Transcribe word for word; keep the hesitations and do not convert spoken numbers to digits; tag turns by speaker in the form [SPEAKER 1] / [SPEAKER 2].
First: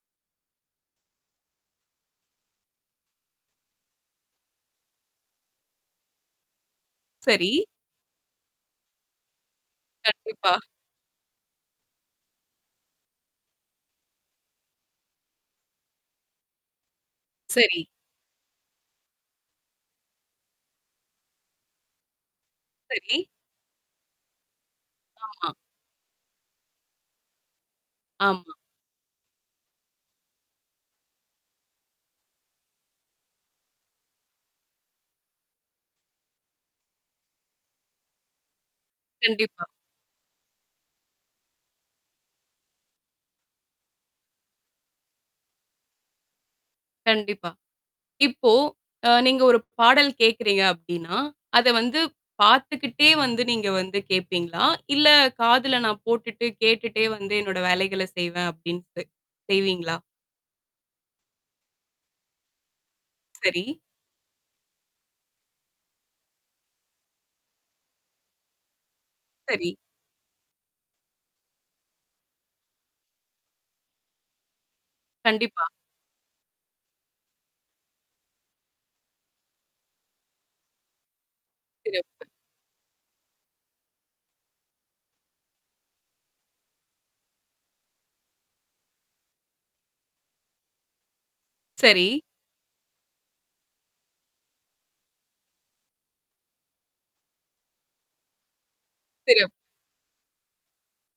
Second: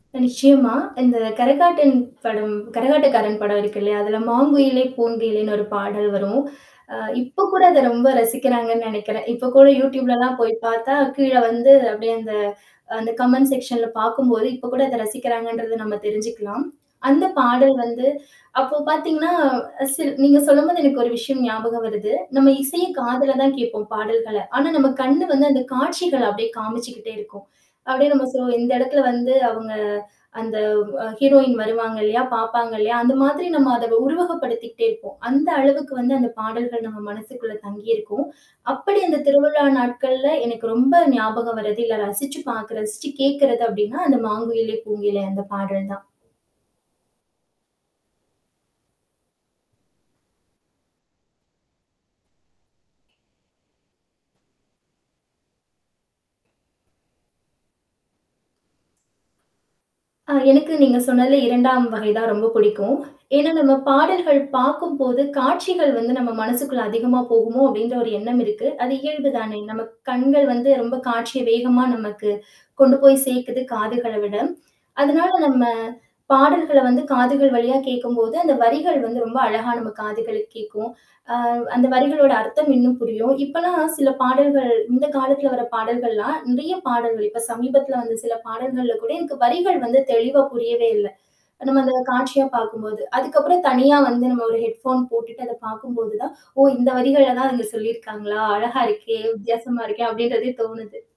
[SPEAKER 1] கன்ஷியு மா. இந்த கரகாட்டன் படம், கரகாட்டக்காரன் படம் இருக்கில்லயா, அதில "மாங்குயிலே பூங்குயிலேன்னு" ஒரு பாடல் வரும். ஆ இப்ப
[SPEAKER 2] சரி.
[SPEAKER 1] கூட அத ரொம்ப ரசிக்கிறாங்கன்னு நினைக்கிறேன். இப்ப கூட யூடூப்பில் லலாம் போய்
[SPEAKER 2] கண்டிப்பா.
[SPEAKER 1] பார்த்தா கீழ வந்து அப்பிடியே அந்த அந்த கமெண்ட் செக்ஷன்ல பார்க்கும்போது, இப்போ கூட அத ரசிக்கிறாங்கன்றத நம்ம தெரிஞ்சிக்கலாம். அந்த பாடல்
[SPEAKER 2] சரி.
[SPEAKER 1] வந்து அப்போ பார்த்தீங்கன்னா சில் நீங்க சொல்லும்போது எனக்கு ஒரு விஷயம் ஞாபகம் வருது. நம்ம இசைய
[SPEAKER 2] சரி.
[SPEAKER 1] காதுல தான் கேட்போம் பாடல்கள. ஆனா நம்ம கண் வந்து
[SPEAKER 2] ஆமா.
[SPEAKER 1] அந்த காட்சிகள அப்பிடியே காமிச்சிக்கிட்டே இருக்கும். அப்பிடியே நம்ம
[SPEAKER 2] ஆமா.
[SPEAKER 1] சொல்லுவோம், இந்த இடத்தில வந்து அவுங்க அந்த அ ஹீரோயின் வருவாங்க இல்லயா! பார்ப்பாங்க இல்லயா! அந்த மாதிரி நம்ம அத உருவகப்படுத்திக்கிட்டே இருப்போம். அந்தளவுக்கு வந்து அந்த பாடல்கள் நம்ம மனசுக்குள்ள தங்கி இருக்கும். அப்பிடி அந்த திருவிழா
[SPEAKER 2] கண்டிப்பா.
[SPEAKER 1] நாட்கள்ல எனக்கு ரொம்ப ஞாபகம் வர்து இல்ல ரசிச்சு பார்க்கிற ரசிச்சு கேட்கிறது அப்பிடின்னா அந்த "மாங்குயிலே பூங்குயிலே" அந்த பாடல் தான்.
[SPEAKER 2] கண்டிப்பா. இப்போ அ நீங்க ஒரு பாடல் கேட்கிறீங்க அப்பிடின்னா, அத வந்து பார்த்துக்கிட்டே வந்து நீங்க வந்து கேட்பீங்களா! இல்ல காதில நான் போட்டுட்டு கேட்டுட்டே வந்து என்னோட வேலைகள செய்வேன். அப்படீன்டு செய்வீங்களா?
[SPEAKER 1] ஆ, எனக்கு நீங்க சொன்னதில்ல இரண்டாம் வகை தான் ரொம்ப பிடிக்கும். ஏன்னா,
[SPEAKER 2] சரி.
[SPEAKER 1] நம்ம பாடல்கள் பார்க்கும்போது காட்சிகள் வந்து நம் மனசுக்குள்ள அதிகமா போகுமோ! அப்பிடின்றன்ற ஒரு எண்ணம் இருக்கு. அது இயல்பு தானே!
[SPEAKER 2] சரி.
[SPEAKER 1] நமக்கு கண்கள் வந்து ரொம்ப காட்சிய வேகமா நமக்கு கொண்டு போய் சேர்க்கிது காதுகள விட. அதனால நம்ம
[SPEAKER 2] கண்டிப்பா.
[SPEAKER 1] பாடல்கள வந்து காதுகள் வழியா கேட்கும்போது, அந்த வரிகள் வந்து ரொம்ப அழகா நம்ம காதுகளுக்கு கேட்கும் ஆ அந்த
[SPEAKER 2] சிறப்பு.
[SPEAKER 1] வரிகளோட அர்த்தம் இன்னும் புரியும். இப்பதான் சில பாடல்கள் இந்த காலத்தில வர பாடல்கள்லாம் நிறைய பாடல்கள் இப்ப சமீபத்தில வந்த சில பாடல்கள்ல கூட எனக்கு வரிகள் வந்து தெளிவா புரியவே இல்ல. நம்ம அத
[SPEAKER 2] சரி.
[SPEAKER 1] காட்சியா பார்க்கும்போது. அதுக்கப்புறம் தனியா வந்து நம்ம ஒரு ஹெட்போன் போட்டுட்டு அத பார்க்கும்போதுதான், ஓ! இந்த வரிகள தான் அதுல சொல்லியிருக்காங்களா! அழகா இருக்கே!
[SPEAKER 2] சிறப்
[SPEAKER 1] வித்தியாசமா இருக்கே! அப்பிடின்றதே தோணுது.